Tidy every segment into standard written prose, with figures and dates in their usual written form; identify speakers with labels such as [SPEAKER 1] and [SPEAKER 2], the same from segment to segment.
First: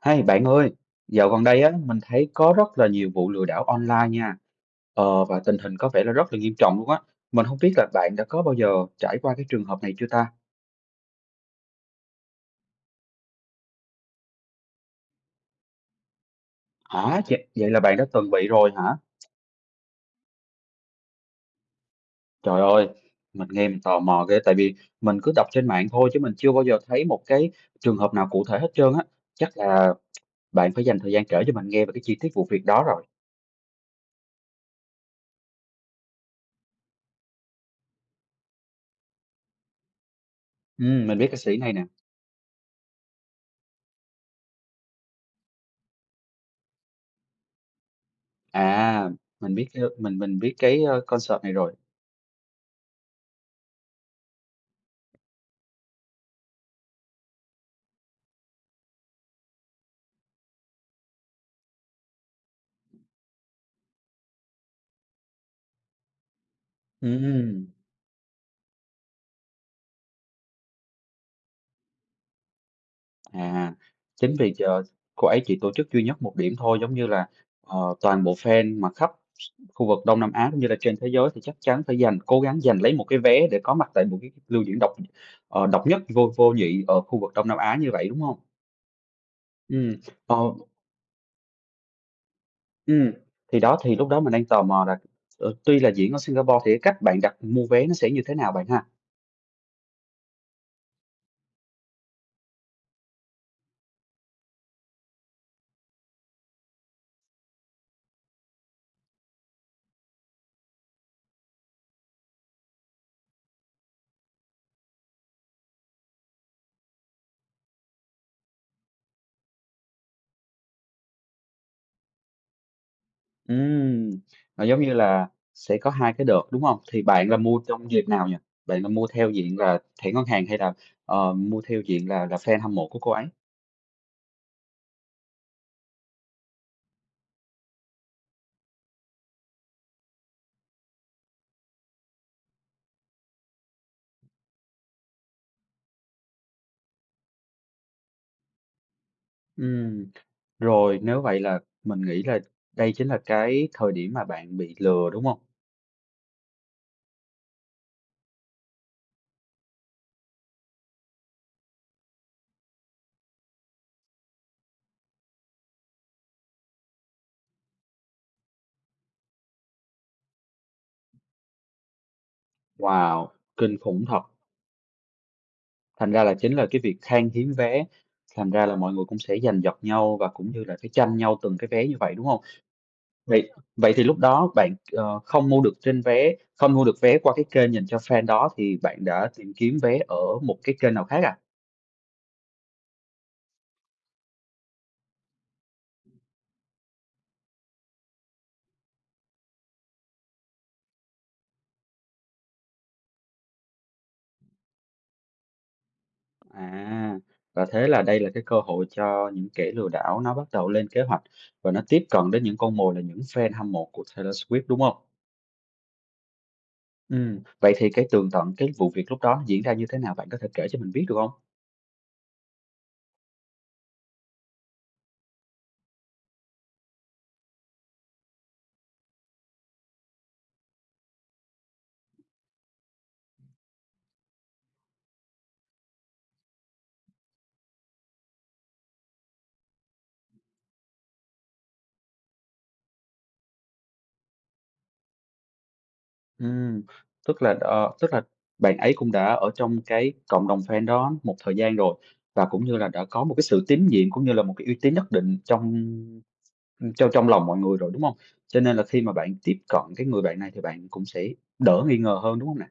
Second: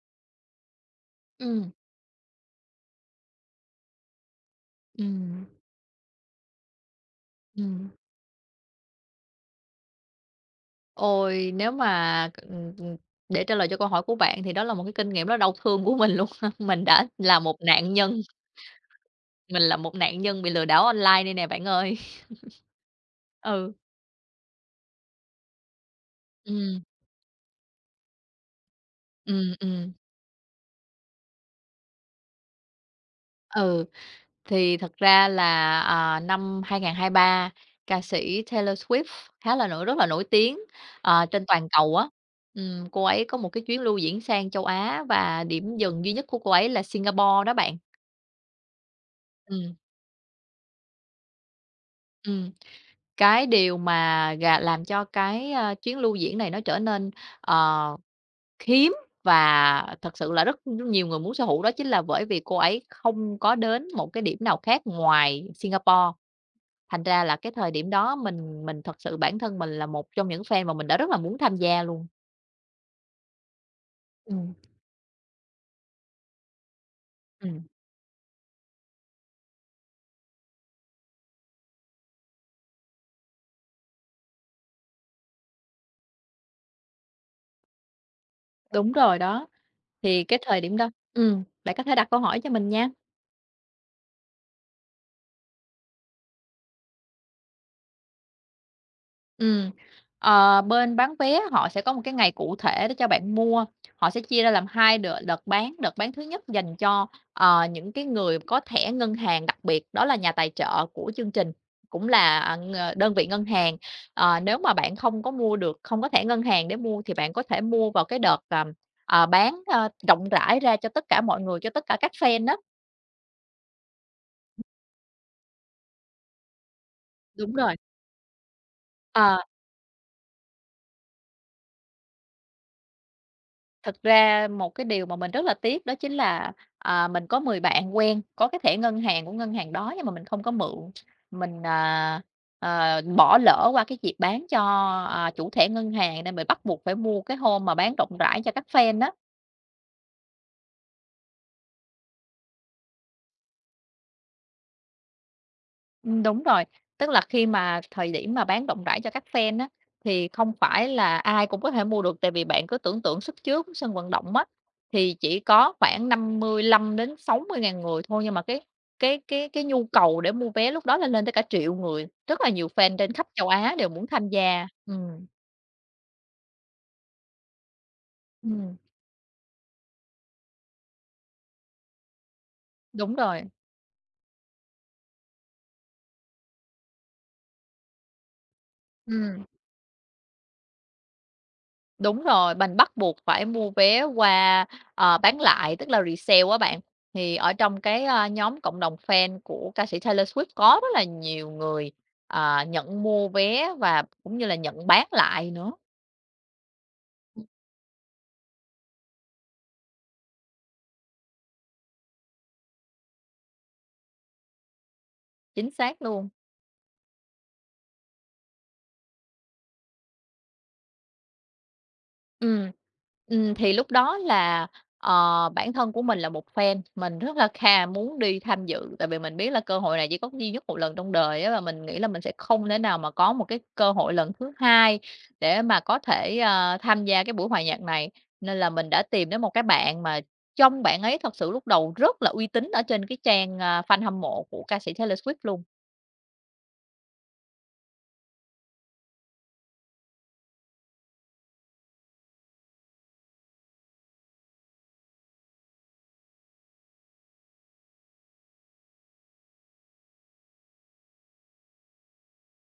[SPEAKER 1] Hey bạn ơi, dạo gần đây
[SPEAKER 2] ừ
[SPEAKER 1] á mình thấy có rất là nhiều vụ lừa đảo online nha.
[SPEAKER 2] ừ
[SPEAKER 1] Và tình hình có vẻ là rất là nghiêm trọng luôn á. Mình không
[SPEAKER 2] ừ
[SPEAKER 1] biết là bạn đã có bao giờ trải qua cái trường hợp này chưa ta?
[SPEAKER 2] Ôi, để trả lời cho câu hỏi của bạn thì đó là một cái kinh nghiệm rất đau thương của mình luôn. Mình đã
[SPEAKER 1] Hả?
[SPEAKER 2] là
[SPEAKER 1] Vậy,
[SPEAKER 2] một
[SPEAKER 1] vậy là
[SPEAKER 2] nạn
[SPEAKER 1] bạn đã
[SPEAKER 2] nhân,
[SPEAKER 1] từng bị rồi hả?
[SPEAKER 2] mình là một nạn nhân bị lừa đảo online đây nè bạn ơi.
[SPEAKER 1] Trời ơi, mình nghe
[SPEAKER 2] Ừ,
[SPEAKER 1] mình tò mò ghê tại vì mình cứ đọc trên mạng thôi chứ mình chưa bao giờ
[SPEAKER 2] ừ
[SPEAKER 1] thấy một cái trường hợp nào cụ thể hết trơn á.
[SPEAKER 2] ừ
[SPEAKER 1] Chắc là bạn phải dành thời gian kể cho mình nghe về cái chi tiết vụ việc đó rồi.
[SPEAKER 2] ừ, thì thật ra là, 2023, ca sĩ Taylor Swift khá là rất là nổi tiếng,
[SPEAKER 1] Ừ, mình biết ca
[SPEAKER 2] trên
[SPEAKER 1] sĩ
[SPEAKER 2] toàn
[SPEAKER 1] này nè.
[SPEAKER 2] cầu á. Cô ấy có một cái chuyến lưu diễn sang châu Á và điểm dừng duy nhất của cô ấy là Singapore đó bạn.
[SPEAKER 1] À, mình
[SPEAKER 2] ừ
[SPEAKER 1] biết mình biết cái concert này rồi.
[SPEAKER 2] ừ Cái điều mà gà làm cho chuyến lưu diễn này nó trở nên, ờ, hiếm và thật sự là rất nhiều người muốn sở hữu đó chính là bởi vì cô ấy không có đến một cái điểm nào khác ngoài Singapore. Thành ra là cái
[SPEAKER 1] Ừ.
[SPEAKER 2] thời điểm đó mình thật sự bản thân mình là một trong những fan mà mình đã rất là muốn tham gia luôn.
[SPEAKER 1] À, chính vì
[SPEAKER 2] Ừm.
[SPEAKER 1] giờ cô ấy chỉ tổ chức duy nhất một điểm thôi, giống như là,
[SPEAKER 2] Ừm.
[SPEAKER 1] toàn bộ fan mà khắp khu vực Đông Nam Á cũng như là trên thế giới thì chắc chắn phải dành cố gắng giành lấy một cái vé để có mặt tại một cái lưu diễn độc độc nhất vô vô nhị ở khu vực Đông Nam Á như vậy, đúng không?
[SPEAKER 2] Đúng rồi đó.
[SPEAKER 1] Ừ,
[SPEAKER 2] Thì
[SPEAKER 1] ờ,
[SPEAKER 2] cái thời điểm đó, bạn có thể đặt câu hỏi cho mình nha.
[SPEAKER 1] ừm, thì đó, thì lúc đó mình đang tò mò là, tuy là diễn ở Singapore thì cái cách bạn đặt mua vé nó sẽ như thế nào bạn ha?
[SPEAKER 2] Ừm, bên bán vé họ sẽ có một cái ngày cụ thể để cho bạn mua, họ sẽ chia ra làm 2 đợt, đợt bán thứ nhất dành cho những cái người có thẻ ngân hàng đặc biệt, đó là nhà tài trợ của chương trình, cũng là, à, ng đơn vị ngân hàng. Ờ, nếu mà bạn không có mua được, không có thẻ ngân hàng để mua thì bạn có thể mua vào cái đợt, bán, rộng rãi ra cho tất cả mọi người, cho tất cả các fan đó.
[SPEAKER 1] Ừm, nó giống như là sẽ có 2 cái đợt, đúng không? Thì bạn là
[SPEAKER 2] Đúng
[SPEAKER 1] mua
[SPEAKER 2] rồi.
[SPEAKER 1] trong dịp nào nhỉ? Bạn là mua theo
[SPEAKER 2] Ờ.
[SPEAKER 1] diện là thẻ ngân hàng hay là, mua theo diện là fan hâm mộ của cô ấy?
[SPEAKER 2] Thực ra một cái điều mà mình rất là tiếc đó chính là, mình có 10 bạn quen có cái thẻ ngân hàng của ngân hàng đó nhưng mà mình không có mượn. Mình, bỏ lỡ qua cái dịp bán cho chủ thẻ ngân hàng nên mình bắt buộc phải mua cái hôm mà bán rộng rãi cho các fan đó.
[SPEAKER 1] Ừm, rồi nếu vậy là mình nghĩ là đây chính là cái thời điểm mà bạn bị lừa, đúng không?
[SPEAKER 2] Đúng rồi. Tức là khi mà thời điểm mà bán rộng rãi cho các fan á, thì không phải là ai cũng có thể mua được, tại vì bạn cứ tưởng tượng sức chứa của sân vận động á, thì chỉ có khoảng 55 đến 60 ngàn người thôi, nhưng mà cái nhu cầu để mua vé lúc đó là lên tới cả triệu người, rất là nhiều fan trên khắp
[SPEAKER 1] Wow,
[SPEAKER 2] châu Á
[SPEAKER 1] kinh
[SPEAKER 2] đều
[SPEAKER 1] khủng
[SPEAKER 2] muốn
[SPEAKER 1] thật!
[SPEAKER 2] tham gia.
[SPEAKER 1] Thành ra là chính là cái việc khan hiếm vé, thành ra
[SPEAKER 2] Ừm,
[SPEAKER 1] là mọi người cũng sẽ giành giật nhau và cũng như là cái tranh nhau từng cái vé như vậy, đúng không?
[SPEAKER 2] đúng rồi,
[SPEAKER 1] Vậy vậy thì lúc đó bạn, ờ, không mua được trên vé không mua được vé qua cái kênh dành cho fan đó thì bạn đã
[SPEAKER 2] ừm.
[SPEAKER 1] tìm kiếm vé ở một cái kênh nào khác à?
[SPEAKER 2] Đúng rồi, mình bắt buộc phải mua vé qua, bán lại, tức là resale á bạn. Thì ở trong nhóm cộng đồng fan của ca sĩ Taylor Swift có rất là nhiều người nhận mua vé và cũng như là nhận bán lại nữa,
[SPEAKER 1] À, và thế là đây là cái cơ hội cho những kẻ lừa đảo nó bắt đầu lên kế hoạch và nó tiếp cận đến những con mồi là những fan hâm mộ của Taylor Swift, đúng không?
[SPEAKER 2] chính xác luôn.
[SPEAKER 1] Ừ, vậy thì cái tường tận cái vụ việc lúc đó nó diễn ra như thế nào? Bạn có thể kể cho mình biết được không?
[SPEAKER 2] Ừ, thì lúc đó là, bản thân của mình là một fan, mình rất là khà muốn đi tham dự, tại vì mình biết là cơ hội này chỉ có duy nhất một lần trong đời á, và mình nghĩ là mình sẽ không thể nào mà có một cái cơ hội lần thứ hai để mà có thể tham gia cái buổi hòa nhạc này. Nên là mình đã tìm đến một cái bạn mà bạn ấy thật sự lúc đầu rất là uy tín ở trên cái trang, fan hâm mộ của ca sĩ Taylor Swift luôn.
[SPEAKER 1] Ừm, tức là bạn ấy cũng đã ở trong cái cộng đồng fan đó một thời gian rồi và cũng như là đã có một cái sự tín nhiệm, cũng như là một cái uy tín nhất định trong, trong trong lòng mọi người rồi, đúng không? Cho nên là khi mà bạn tiếp cận cái người bạn này thì bạn cũng sẽ đỡ nghi ngờ hơn, đúng không nè?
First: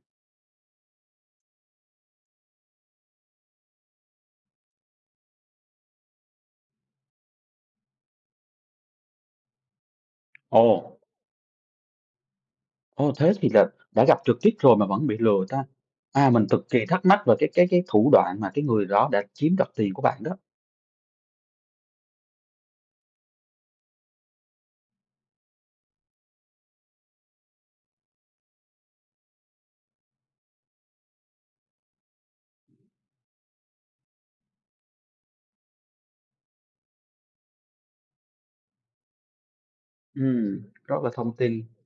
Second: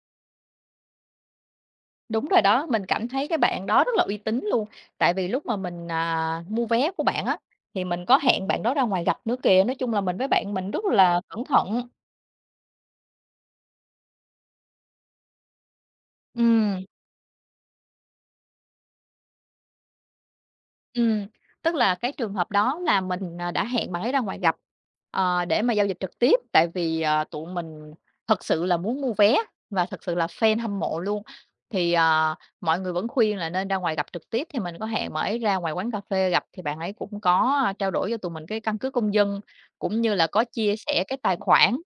[SPEAKER 2] Đúng rồi đó, mình cảm thấy cái bạn đó rất là uy tín luôn. Tại vì lúc mà mình, mua vé của bạn á, thì mình có hẹn bạn đó ra ngoài gặp nữa kìa. Nói chung là mình với bạn
[SPEAKER 1] Ồ,
[SPEAKER 2] mình rất là cẩn thận.
[SPEAKER 1] ồ, thế thì là đã gặp trực tiếp rồi mà vẫn bị lừa ta? À, mình cực
[SPEAKER 2] Ừm.
[SPEAKER 1] kỳ thắc mắc về cái thủ đoạn mà cái người đó đã chiếm đoạt tiền của bạn đó.
[SPEAKER 2] Ừm, tức là cái trường hợp đó là mình, đã hẹn bạn ấy ra ngoài gặp, để mà giao dịch trực tiếp, tại vì, tụi mình thật sự là muốn mua vé và thật sự là fan hâm mộ luôn. Thì, mọi người vẫn khuyên là nên ra ngoài gặp trực tiếp, thì mình có hẹn bạn ấy ra ngoài quán cà phê gặp, thì bạn ấy cũng có, trao đổi cho tụi mình cái căn cước công dân, cũng như là có
[SPEAKER 1] Ừm,
[SPEAKER 2] chia
[SPEAKER 1] rất
[SPEAKER 2] sẻ
[SPEAKER 1] là thông tin.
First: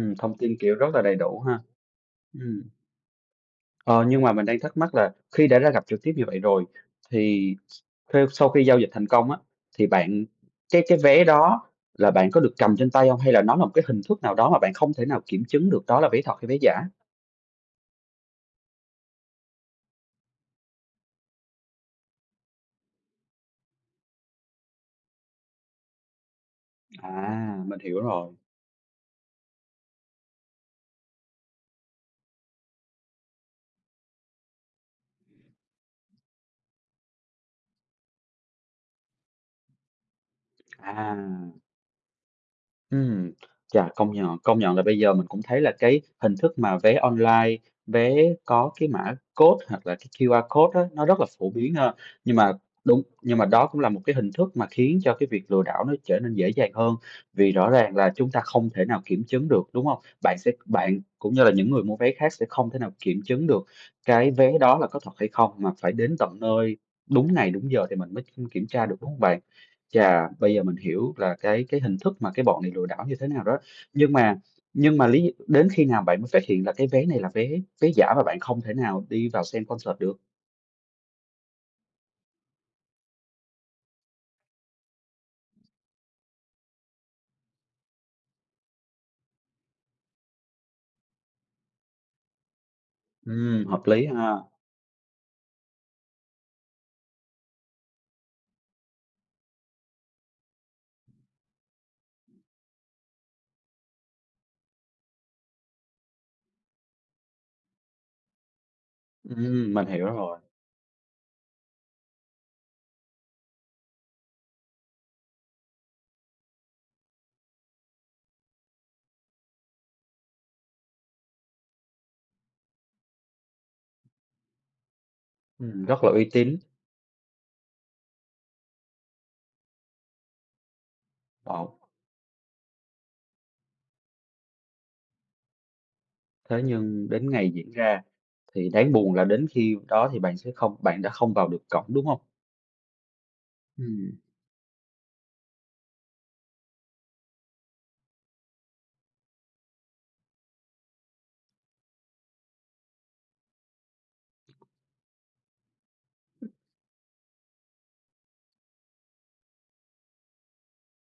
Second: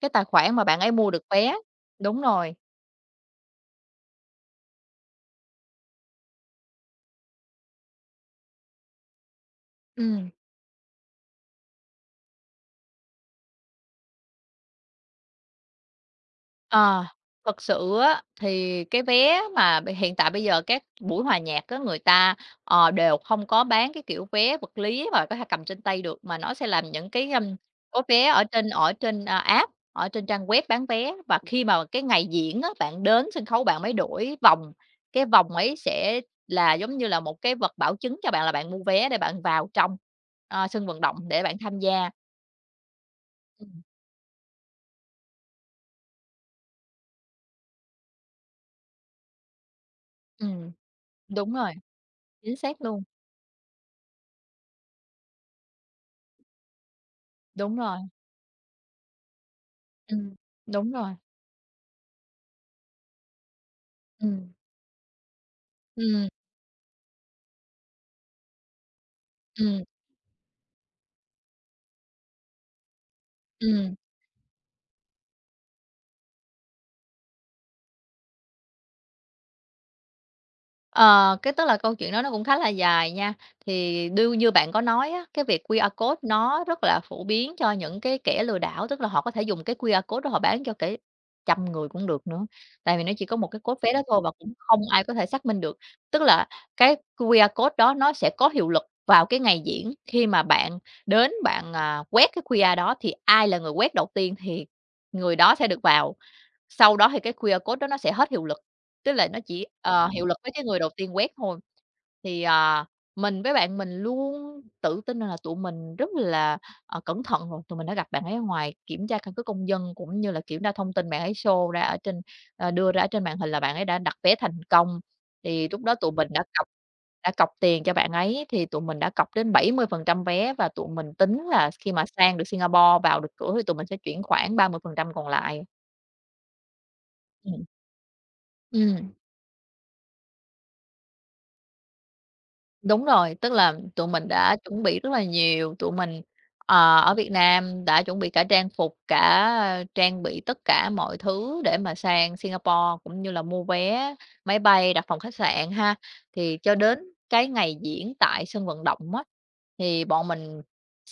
[SPEAKER 2] cái tài
[SPEAKER 1] thông
[SPEAKER 2] khoản
[SPEAKER 1] tin,
[SPEAKER 2] mà
[SPEAKER 1] kiểu,
[SPEAKER 2] bạn
[SPEAKER 1] rất
[SPEAKER 2] ấy
[SPEAKER 1] là
[SPEAKER 2] mua
[SPEAKER 1] đầy
[SPEAKER 2] được
[SPEAKER 1] đủ
[SPEAKER 2] vé.
[SPEAKER 1] ha.
[SPEAKER 2] Đúng rồi,
[SPEAKER 1] Ừm. Ờ, nhưng mà mình đang thắc mắc là khi đã ra gặp trực tiếp như vậy rồi thì theo sau khi giao dịch thành công á, thì bạn
[SPEAKER 2] ừm.
[SPEAKER 1] cái vé đó là bạn có được cầm trên tay không? Hay là nó là một cái hình thức nào đó mà bạn không thể nào kiểm chứng được đó là vé thật hay vé giả?
[SPEAKER 2] Ờ, thật sự á, thì cái vé mà hiện tại bây giờ các buổi hòa nhạc á, người ta, đều không có bán cái kiểu vé vật lý mà có thể cầm trên tay được, mà nó sẽ làm những cái, ưm,
[SPEAKER 1] À, mình hiểu
[SPEAKER 2] có vé
[SPEAKER 1] rồi.
[SPEAKER 2] ở trên app, ở trên trang web bán vé. Và khi mà cái ngày diễn á, bạn đến sân khấu bạn mới đổi vòng, cái vòng ấy sẽ là giống như là một cái vật bảo chứng cho bạn là bạn mua vé để bạn vào trong, sân vận
[SPEAKER 1] À.
[SPEAKER 2] động để bạn tham gia.
[SPEAKER 1] Ừm,
[SPEAKER 2] Ừm,
[SPEAKER 1] chà, công nhận là bây giờ mình cũng thấy là cái hình thức mà vé online, vé có cái mã code hoặc là cái QR
[SPEAKER 2] ừm,
[SPEAKER 1] code đó nó rất là phổ
[SPEAKER 2] đúng rồi,
[SPEAKER 1] biến ha. Nhưng mà
[SPEAKER 2] chính xác
[SPEAKER 1] đúng,
[SPEAKER 2] luôn,
[SPEAKER 1] nhưng mà đó cũng là một cái hình thức mà khiến cho cái việc lừa đảo nó trở nên dễ dàng hơn, vì rõ
[SPEAKER 2] đúng
[SPEAKER 1] ràng
[SPEAKER 2] rồi.
[SPEAKER 1] là chúng ta không thể nào kiểm chứng được, đúng không?
[SPEAKER 2] Ừm, đúng
[SPEAKER 1] Bạn
[SPEAKER 2] rồi.
[SPEAKER 1] cũng như là những người mua vé khác sẽ không thể nào kiểm chứng được cái vé
[SPEAKER 2] Ừm,
[SPEAKER 1] đó là có thật hay không, mà phải đến
[SPEAKER 2] ừm,
[SPEAKER 1] tận nơi, đúng ngày, đúng giờ thì mình mới kiểm tra được, đúng không bạn?
[SPEAKER 2] ừm,
[SPEAKER 1] Chà, bây giờ mình hiểu là cái hình thức mà cái bọn này lừa đảo như thế nào đó.
[SPEAKER 2] ừm.
[SPEAKER 1] Nhưng mà nhưng mà lý đến khi nào bạn mới phát hiện là cái vé này là vé vé giả và bạn không thể nào đi vào xem concert được?
[SPEAKER 2] Ờ, cái tức là câu chuyện đó nó cũng khá là dài nha. Thì đương như bạn có nói á, cái việc QR code nó rất là phổ biến cho những cái kẻ lừa đảo, tức là họ có thể dùng cái QR code đó họ bán cho kẻ trăm người cũng được nữa, tại vì nó chỉ có một cái code
[SPEAKER 1] Hợp
[SPEAKER 2] vé đó
[SPEAKER 1] lý
[SPEAKER 2] thôi và
[SPEAKER 1] ha.
[SPEAKER 2] cũng không ai có thể xác minh được. Tức là cái QR code đó nó sẽ có hiệu lực vào cái ngày diễn, khi mà bạn đến bạn, quét cái QR đó thì ai là người quét đầu tiên thì người đó sẽ được vào. Sau đó thì cái QR code đó nó sẽ hết hiệu lực, tức là nó chỉ,
[SPEAKER 1] Mình hiểu
[SPEAKER 2] hiệu lực
[SPEAKER 1] rồi.
[SPEAKER 2] với cái người đầu tiên quét thôi. Thì, mình với bạn mình luôn tự tin là tụi mình rất là, cẩn thận rồi, tụi mình đã gặp bạn ấy ở ngoài kiểm tra căn cước công dân cũng như là kiểm tra thông tin bạn ấy show ra ở trên, đưa ra ở trên màn hình là bạn ấy đã đặt vé thành công. Thì lúc đó
[SPEAKER 1] Rất là
[SPEAKER 2] tụi mình
[SPEAKER 1] uy tín.
[SPEAKER 2] đã cọc tiền cho bạn ấy, thì tụi mình đã cọc đến 70% vé và tụi mình tính
[SPEAKER 1] Ờ,
[SPEAKER 2] là khi mà sang được Singapore, vào được cửa thì tụi mình sẽ chuyển khoảng 30% còn lại.
[SPEAKER 1] thế nhưng đến ngày
[SPEAKER 2] Ừm,
[SPEAKER 1] diễn ra thì đáng
[SPEAKER 2] ừm.
[SPEAKER 1] buồn là đến khi đó thì bạn đã không vào được cổng, đúng không?
[SPEAKER 2] Đúng rồi, tức là tụi
[SPEAKER 1] Ừm,
[SPEAKER 2] mình đã chuẩn bị rất là nhiều, tụi mình, ở Việt Nam đã chuẩn bị cả trang phục, cả trang bị tất cả mọi thứ để mà sang Singapore, cũng như là mua vé máy bay, đặt phòng khách sạn ha. Thì cho đến cái ngày diễn tại sân vận động á, thì bọn mình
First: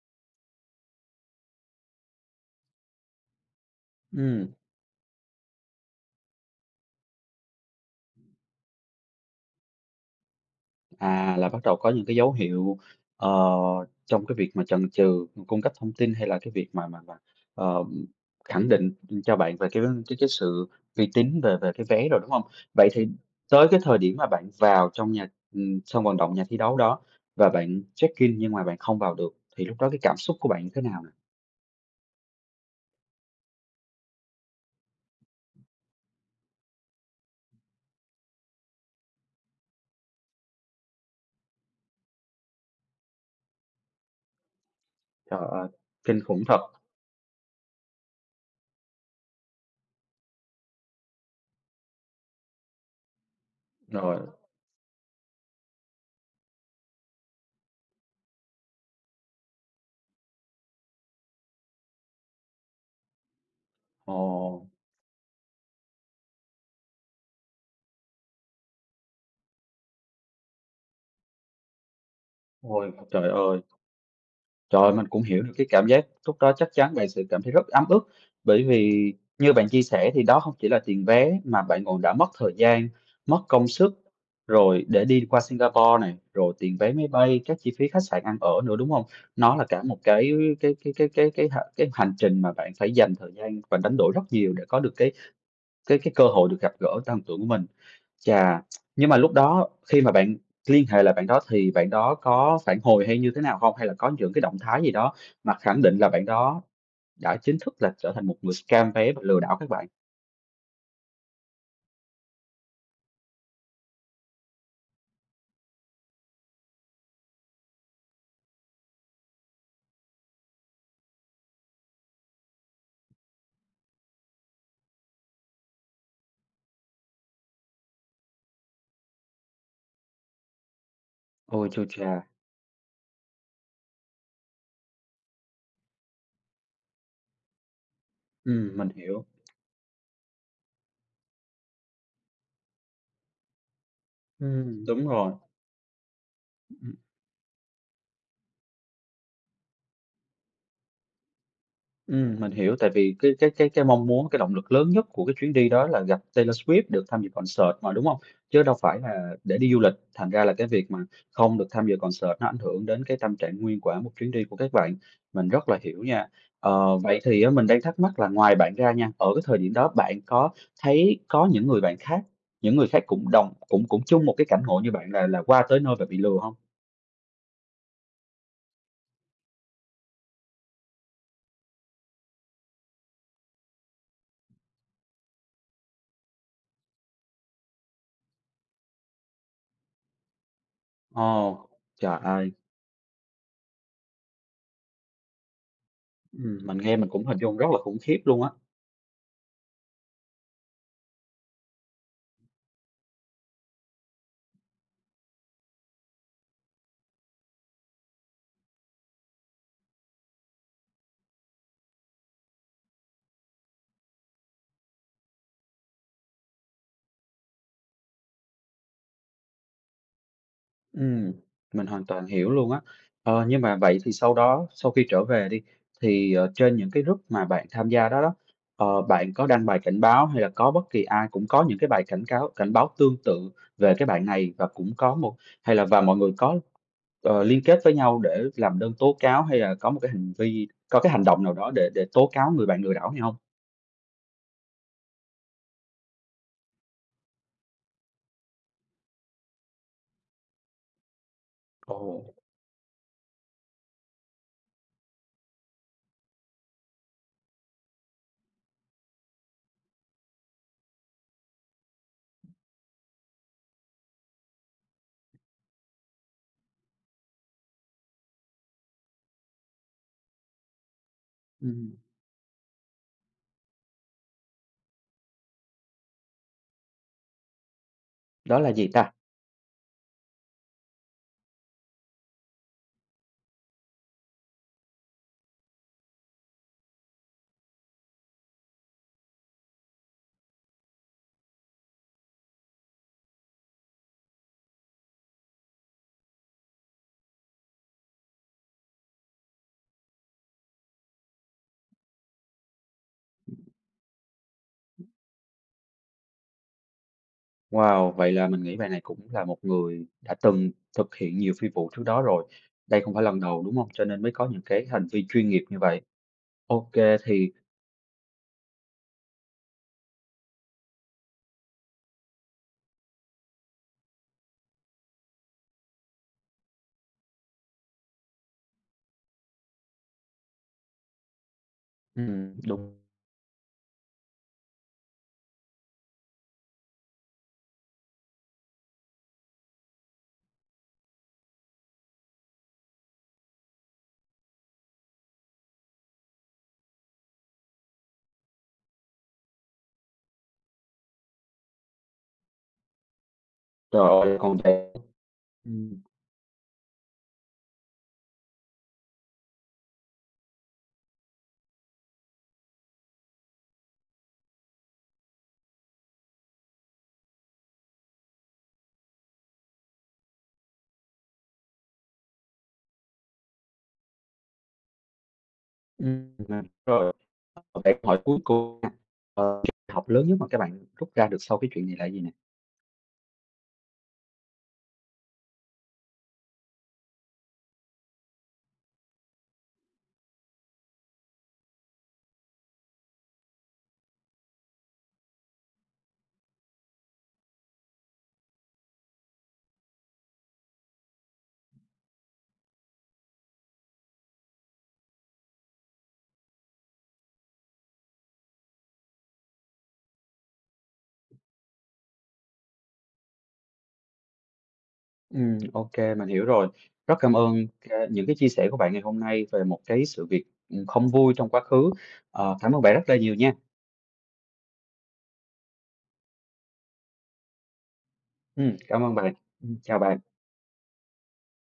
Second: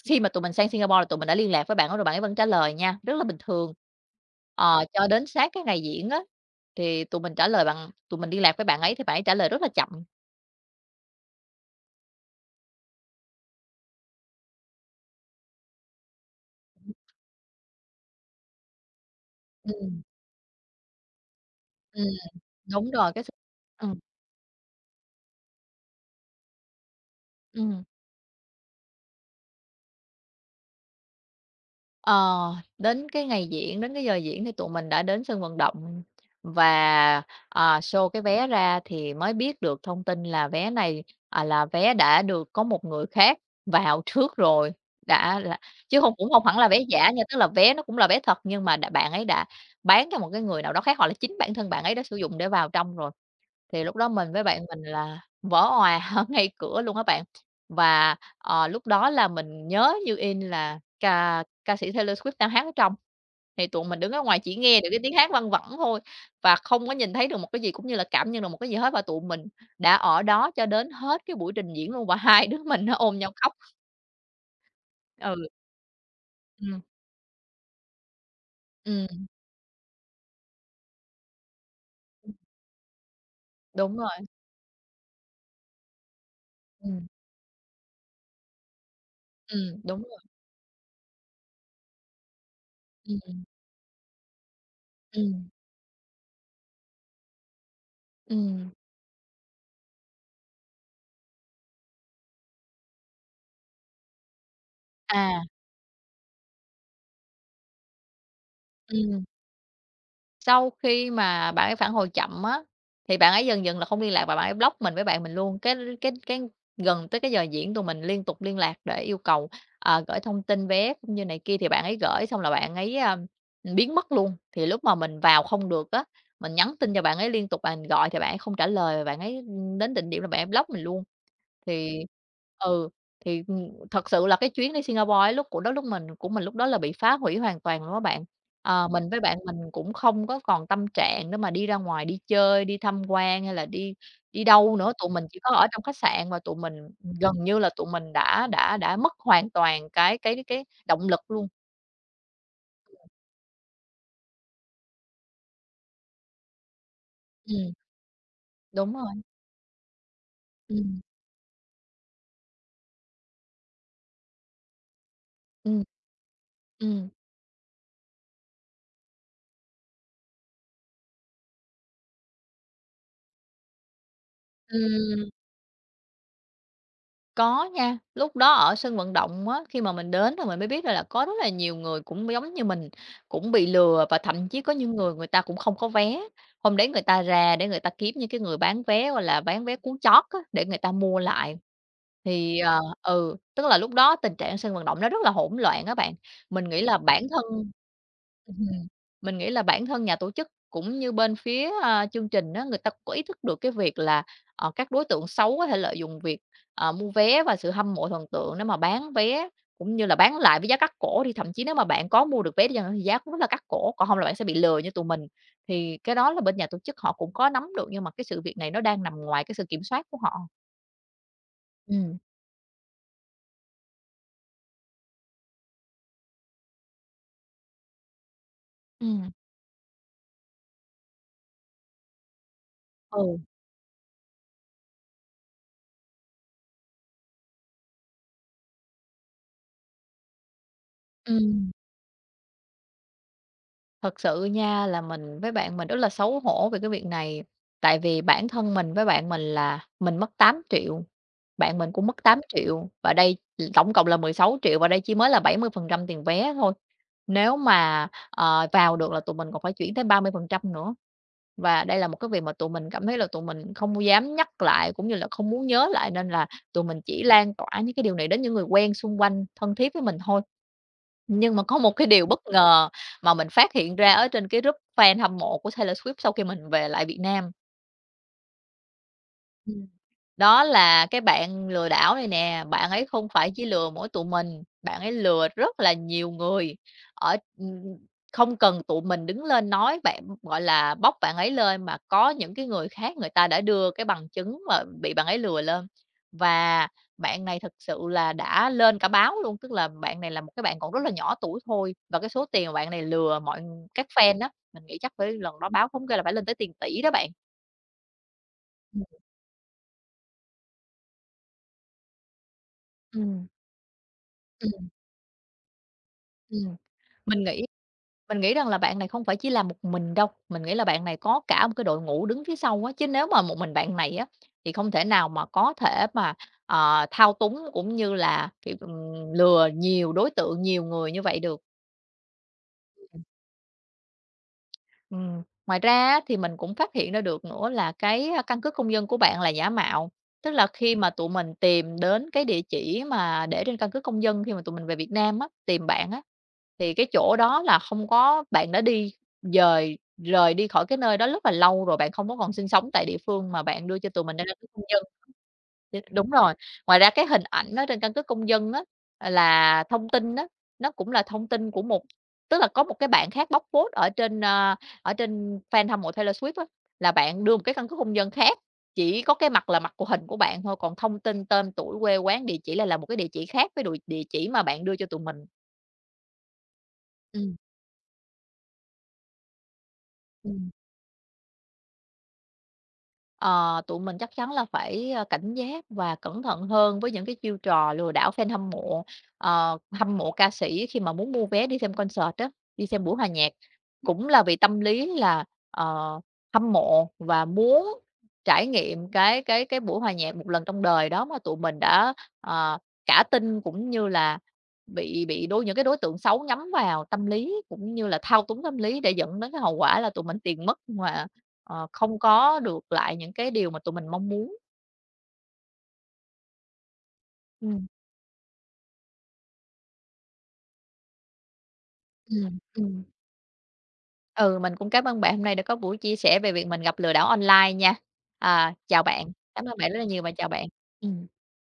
[SPEAKER 2] khi mà tụi mình sang Singapore là tụi mình đã liên lạc với bạn đó rồi bạn ấy vẫn trả lời nha, rất là bình thường.
[SPEAKER 1] ừm.
[SPEAKER 2] Ờ, cho đến sát cái ngày diễn á, thì tụi mình trả lời bằng tụi mình liên lạc với bạn ấy thì bạn ấy trả lời rất là chậm.
[SPEAKER 1] À, là bắt đầu có những cái dấu hiệu, ờ, trong cái việc mà chần chừ cung cấp thông tin hay là cái việc mà, ờ, khẳng định cho bạn về cái
[SPEAKER 2] Ừm,
[SPEAKER 1] cái cái sự uy tín về về cái
[SPEAKER 2] ừm.
[SPEAKER 1] vé rồi, đúng không? Vậy
[SPEAKER 2] Đúng
[SPEAKER 1] thì
[SPEAKER 2] rồi, cái s
[SPEAKER 1] tới cái
[SPEAKER 2] ừm,
[SPEAKER 1] thời điểm mà bạn vào trong nhà, sân vận động, nhà thi đấu đó và bạn
[SPEAKER 2] ừm.
[SPEAKER 1] check-in nhưng mà bạn không vào được, thì lúc đó cái cảm xúc của bạn như thế nào nè?
[SPEAKER 2] Ờ, đến cái ngày diễn, đến cái giờ diễn thì tụi mình đã đến sân vận động và, show cái vé ra thì mới biết được thông tin là vé này, là vé đã được có một người khác vào trước rồi, đã
[SPEAKER 1] Trời
[SPEAKER 2] là
[SPEAKER 1] ơi,
[SPEAKER 2] chứ hông
[SPEAKER 1] kinh
[SPEAKER 2] cũng
[SPEAKER 1] khủng
[SPEAKER 2] hông hẳn
[SPEAKER 1] thật!
[SPEAKER 2] là vé giả nha, tức là vé nó cũng là vé thật nhưng mà bạn ấy đã bán cho một cái người nào đó khác, hoặc là chính bản thân bạn ấy đã sử dụng để vào trong rồi. Thì lúc đó
[SPEAKER 1] Rồi,
[SPEAKER 2] mình với bạn mình là vỡ òa ở ngay cửa luôn các bạn. Và, lúc đó là mình nhớ như in là ca ca sĩ Taylor Swift đang hát ở trong, thì tụi mình đứng
[SPEAKER 1] ồ,
[SPEAKER 2] ở ngoài chỉ nghe được cái tiếng hát văng vẳng thôi và không có nhìn thấy được một cái gì cũng như là cảm nhận được một cái gì hết và tụi mình đã ở đó cho đến hết cái buổi trình diễn luôn và hai đứa mình
[SPEAKER 1] ôi,
[SPEAKER 2] nó ôm
[SPEAKER 1] trời
[SPEAKER 2] nhau khóc.
[SPEAKER 1] ơi! Trời, mình cũng hiểu
[SPEAKER 2] Ừ.
[SPEAKER 1] được cái cảm giác lúc đó chắc
[SPEAKER 2] Ừm,
[SPEAKER 1] chắn bạn sẽ cảm thấy rất ấm ức, bởi vì
[SPEAKER 2] ừm,
[SPEAKER 1] như bạn chia sẻ thì đó không chỉ là tiền vé mà bạn còn đã mất thời gian, mất công
[SPEAKER 2] đúng
[SPEAKER 1] sức
[SPEAKER 2] rồi,
[SPEAKER 1] rồi để đi qua Singapore này, rồi tiền vé
[SPEAKER 2] ừm,
[SPEAKER 1] máy bay, các chi phí khách sạn ăn ở nữa, đúng không? Nó là cả một
[SPEAKER 2] đúng rồi,
[SPEAKER 1] cái hành trình mà bạn phải dành thời
[SPEAKER 2] ừm,
[SPEAKER 1] gian và đánh đổi rất nhiều để có được cái
[SPEAKER 2] ừm,
[SPEAKER 1] cái cái cơ hội được gặp gỡ thần tượng của mình. Chà,
[SPEAKER 2] ừm,
[SPEAKER 1] nhưng mà lúc đó khi mà bạn liên hệ lại bạn đó thì bạn đó có phản hồi hay như thế nào không? Hay là có những cái động thái gì đó
[SPEAKER 2] à,
[SPEAKER 1] mà khẳng định là bạn đó đã chính thức là trở thành một người scam vé và
[SPEAKER 2] ừm.
[SPEAKER 1] lừa đảo các bạn?
[SPEAKER 2] Sau khi mà bạn ấy phản hồi chậm á, thì bạn ấy dần dần là không liên lạc và bạn ấy block mình với bạn mình luôn. Cái gần tới cái giờ diễn tụi mình liên tục liên lạc để yêu cầu, gửi thông tin vé cũng như này kia thì bạn ấy gửi xong là bạn ấy biến mất luôn. Thì lúc mà mình vào không được á, mình nhắn tin cho bạn ấy liên tục, bạn gọi thì bạn ấy không trả lời, bạn ấy, đến định điểm là bạn ấy block mình luôn.
[SPEAKER 1] Ôi, chua
[SPEAKER 2] Thì
[SPEAKER 1] cha!
[SPEAKER 2] ừ, thì, ừm, thật sự là cái chuyến đi Singapore ấy lúc của đó lúc mình của mình lúc đó là bị phá hủy hoàn toàn luôn á bạn. Ờ,
[SPEAKER 1] Mình
[SPEAKER 2] mình với
[SPEAKER 1] hiểu.
[SPEAKER 2] bạn mình cũng không có còn tâm trạng để mà đi ra ngoài đi chơi, đi tham quan hay là đi đi đâu nữa,
[SPEAKER 1] Đúng
[SPEAKER 2] tụi mình
[SPEAKER 1] rồi.
[SPEAKER 2] chỉ có ở trong khách sạn và tụi mình gần như là tụi mình đã mất hoàn toàn cái động lực luôn.
[SPEAKER 1] Mình hiểu, tại vì cái mong muốn, cái động lực lớn nhất của cái chuyến đi đó là gặp Taylor Swift, được tham dự
[SPEAKER 2] Ừm,
[SPEAKER 1] concert mà, đúng không? Chứ đâu
[SPEAKER 2] đúng
[SPEAKER 1] phải
[SPEAKER 2] rồi.
[SPEAKER 1] là để đi du lịch, thành ra là cái việc mà
[SPEAKER 2] Ừm,
[SPEAKER 1] không được tham dự concert nó ảnh hưởng đến cái tâm trạng nguyên quả một chuyến đi của các bạn. Mình rất là
[SPEAKER 2] ừm,
[SPEAKER 1] hiểu nha. Ờ,
[SPEAKER 2] ừm,
[SPEAKER 1] vậy thì á mình đang thắc mắc là ngoài bạn ra nha, ở cái thời điểm đó bạn có thấy có những người bạn khác, những người khác cũng đồng cũng cũng chung một cái cảnh ngộ như bạn
[SPEAKER 2] ừm.
[SPEAKER 1] là qua tới nơi và bị lừa không?
[SPEAKER 2] Có nha, lúc đó ở sân vận động á, khi mà mình đến rồi mình mới biết ra là có rất là nhiều người cũng giống như mình, cũng bị lừa và thậm chí có những người người ta cũng không có vé. Hôm đấy người ta ra để người ta kiếm những cái người bán vé, gọi là, bán vé cuốn chót á, để người ta mua lại.
[SPEAKER 1] Ồ, trời ơi!
[SPEAKER 2] Thì, tức là lúc đó tình trạng sân vận động nó rất là hỗn loạn các bạn. Mình
[SPEAKER 1] Mình
[SPEAKER 2] nghĩ
[SPEAKER 1] nghe
[SPEAKER 2] là
[SPEAKER 1] mình
[SPEAKER 2] bản
[SPEAKER 1] cũng hình dung rất
[SPEAKER 2] thân
[SPEAKER 1] là khủng khiếp luôn á.
[SPEAKER 2] ừm, mình nghĩ là bản thân nhà tổ chức cũng như bên phía chương trình đó người ta cũng có ý thức được cái việc là, ờ, các đối tượng xấu có thể lợi dụng việc mua vé và sự hâm mộ thần tượng nếu mà bán vé, cũng như là bán lại với giá cắt cổ thì thậm chí nếu mà bạn có mua được vé đi chăng nữa thì giá cũng rất là cắt cổ, còn không là bạn sẽ bị lừa như tụi mình. Thì cái đó là bên nhà tổ chức họ cũng có nắm được, nhưng mà cái sự việc này nó đang nằm ngoài cái sự kiểm soát của họ.
[SPEAKER 1] Ừm, mình hoàn
[SPEAKER 2] Ừm.
[SPEAKER 1] toàn hiểu luôn á. Ờ, nhưng mà vậy thì sau đó, sau khi trở về đi, thì, trên những cái group mà bạn tham gia đó đó,
[SPEAKER 2] Ừm.
[SPEAKER 1] bạn có đăng bài cảnh báo hay là có bất kỳ ai cũng có những cái bài cảnh báo tương
[SPEAKER 2] Ừ.
[SPEAKER 1] tự về cái bạn này và cũng có một hay là và mọi người có, liên kết với nhau để làm đơn tố cáo hay là có một cái hành vi có cái hành động nào
[SPEAKER 2] Ừm.
[SPEAKER 1] đó để tố cáo người bạn lừa đảo hay không?
[SPEAKER 2] Thật sự nha là mình với bạn mình rất là xấu hổ về cái việc này, tại vì bản thân mình với bạn mình là mình mất 8 triệu, bạn mình
[SPEAKER 1] Ồ.
[SPEAKER 2] cũng mất 8 triệu và đây tổng cộng là 16 triệu và đây chỉ mới là 70% tiền vé thôi. Nếu mà, ờ, vào được là tụi mình còn phải chuyển tới 30% nữa, và đây là một cái việc mà tụi mình cảm thấy là tụi mình không dám nhắc lại cũng như là không muốn nhớ lại, nên là tụi mình chỉ lan tỏa những cái điều này đến những người quen xung quanh thân thiết với mình thôi. Nhưng mà có một
[SPEAKER 1] Ừm,
[SPEAKER 2] cái điều bất ngờ mà mình phát hiện ra ở trên cái group fan hâm mộ của Taylor Swift sau khi mình về lại Việt Nam.
[SPEAKER 1] đó là gì ta?
[SPEAKER 2] Đó là cái bạn lừa đảo này nè, bạn ấy không phải chỉ lừa mỗi tụi mình, bạn ấy lừa rất là nhiều người ở không cần tụi mình đứng lên nói bạn gọi là, bóc bạn ấy lên, mà có những cái người khác người ta đã đưa cái bằng chứng mà bị bạn ấy lừa lên. Và bạn này thực sự là đã lên cả báo luôn, tức là bạn này là một cái bạn còn rất là nhỏ tuổi thôi, và cái số tiền mà bạn này lừa mọi các fan á, mình nghĩ chắc phải lần đó báo thống kê là phải lên tới tiền tỷ đó bạn.
[SPEAKER 1] Wow! Vậy là mình nghĩ bạn này
[SPEAKER 2] Ừm,
[SPEAKER 1] cũng là một người đã từng thực hiện nhiều phi vụ trước đó rồi. Đây không phải lần
[SPEAKER 2] ừm,
[SPEAKER 1] đầu, đúng không? Cho nên mới có những cái
[SPEAKER 2] ừm,
[SPEAKER 1] hành vi chuyên nghiệp như vậy.
[SPEAKER 2] ừm.
[SPEAKER 1] OK,
[SPEAKER 2] Mình
[SPEAKER 1] thì,
[SPEAKER 2] nghĩ Mình nghĩ rằng là bạn này không phải chỉ làm một mình đâu, mình nghĩ là bạn này có cả một cái đội ngũ đứng phía sau á, chứ nếu mà một mình bạn này á, thì không thể nào mà có thể mà, ờ, thao túng cũng như là, kiểu, lừa nhiều đối tượng, nhiều người như vậy được.
[SPEAKER 1] đúng
[SPEAKER 2] Ngoài ra á, thì mình cũng phát hiện ra được nữa là cái căn cước công dân của bạn là giả mạo, tức là khi mà tụi mình tìm đến cái địa chỉ mà để trên căn cước công dân khi mà tụi mình về Việt Nam á, tìm bạn á, thì cái chỗ đó là không có, bạn đã đi dời rời đi khỏi cái nơi đó rất là lâu rồi, bạn không có còn sinh sống tại địa phương mà bạn đưa cho tụi mình
[SPEAKER 1] rồi,
[SPEAKER 2] đây là
[SPEAKER 1] còn
[SPEAKER 2] căn cước công
[SPEAKER 1] bạn,
[SPEAKER 2] dân. Đ
[SPEAKER 1] ừm,
[SPEAKER 2] đúng rồi, ngoài ra cái hình ảnh đó trên căn cước công dân á, là thông tin đó nó cũng là thông tin của tức là có một cái bạn khác bóc phốt ở trên ở trên fan hâm mộ Taylor Swift á, là bạn đưa một cái căn cước công dân khác, chỉ có cái mặt là mặt của hình của bạn thôi, còn thông tin tên tuổi, quê quán, địa chỉ là một cái địa chỉ khác với địa chỉ mà bạn đưa cho tụi mình.
[SPEAKER 1] mình rồi.
[SPEAKER 2] Ừm,
[SPEAKER 1] Vậy câu hỏi cuối cùng nha, bài học lớn nhất mà các
[SPEAKER 2] ừm.
[SPEAKER 1] bạn rút ra được sau cái chuyện này là gì nè?
[SPEAKER 2] Ờ, tụi mình chắc chắn là phải, cảnh giác và cẩn thận hơn với những cái chiêu trò lừa đảo fan hâm mộ, hâm mộ ca sĩ khi mà muốn mua vé đi xem concert á, đi xem buổi hòa nhạc. Cũng là vì tâm lý là, ờ, hâm mộ và muốn trải nghiệm cái buổi hòa nhạc một lần trong đời đó mà tụi mình đã, ờ, cả tin cũng như là bị những cái đối tượng xấu nhắm vào tâm lý, cũng như là thao túng tâm lý để dẫn đến cái hậu quả là tụi mình tiền mất mà không có được lại những cái điều mà tụi mình mong muốn.
[SPEAKER 1] OK, mình hiểu rồi. Rất cảm ơn
[SPEAKER 2] Ừm.
[SPEAKER 1] ca những cái chia sẻ của bạn ngày hôm nay về một cái sự việc, không vui trong quá khứ. Ờ,
[SPEAKER 2] Ừm,
[SPEAKER 1] cảm ơn bạn rất
[SPEAKER 2] ừm.
[SPEAKER 1] là nhiều nha.
[SPEAKER 2] Ừ, mình cũng cảm ơn bạn hôm nay đã có buổi chia sẻ về việc mình gặp lừa đảo online nha. À, chào
[SPEAKER 1] Cảm ơn
[SPEAKER 2] bạn,
[SPEAKER 1] bạn.
[SPEAKER 2] cảm ơn bạn rất
[SPEAKER 1] Chào
[SPEAKER 2] là nhiều và
[SPEAKER 1] bạn.
[SPEAKER 2] chào bạn. Ừm.